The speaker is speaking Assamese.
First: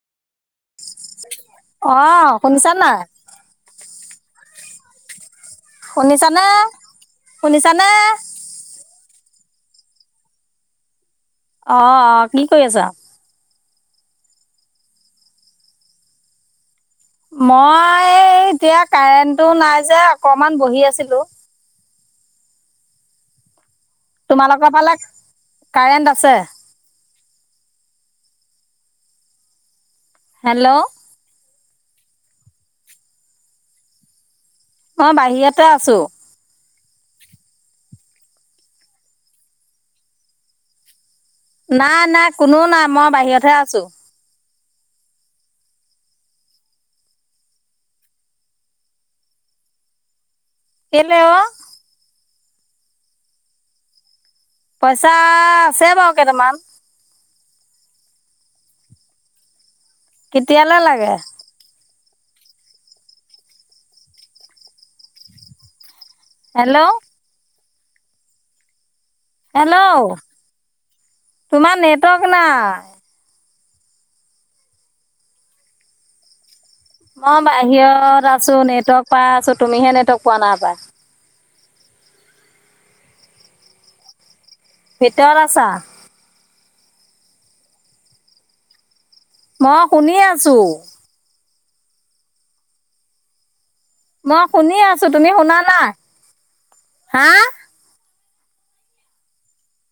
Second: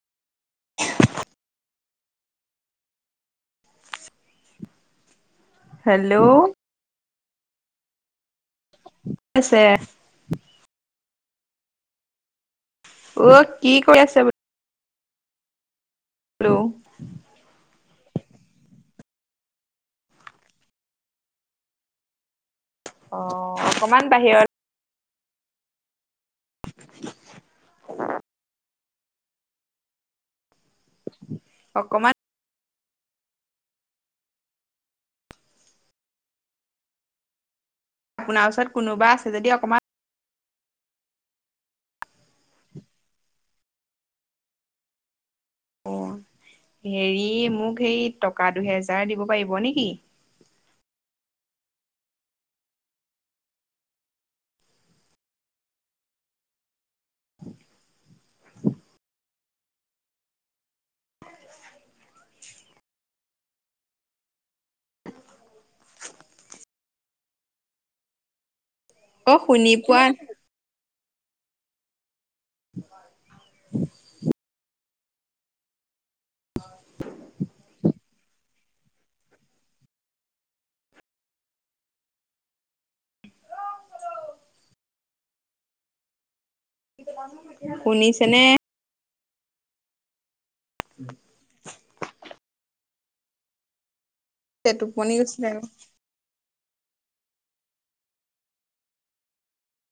অ শুনিছা না হেল্ল' শুনিছানে শুনিছানে আছে অ হ কি কৰি আছ অ কি কৰি আছে বো হেল্ল' মই এতিয়া কাৰেণ্টটো নাই যে অকমান বহি আছিলো অ অকমান বাহিৰত তোমালোকৰ ফালে কাৰেণ্ট আছে হেল্ল' অকমান অ বাহিৰতে আছো আপোনাৰ ওচৰত কোনোবা আছে যদি অকমান নাই, নাই কোনো নাই, মই বাহিৰতহে আছোঁ। অ'। হেৰি মোক সেই টকা দুহেজাৰ দিব পাৰিব নিকি? কেলে অ'? পইচা আছে বাৰু কেটামান। কেতিয়ালে লাগে? হেল্ল' অ' শুনি পোৱা হেল্ল' তোমাৰ নেটৱৰ্ক নাই। [inaudible] [inaudible] মই বাহিৰত আছো, নেটৱৰ্ক পাই আছো, তুমিহে নেটৱৰ্ক পোৱা নাই পায়। ভিতৰত আছা? শুনিছেনে? মই শুনি আছোঁ। মই শুনি আছোঁ, টোপনি তুমি গৈছিলে আক। শুনা নাই, হা?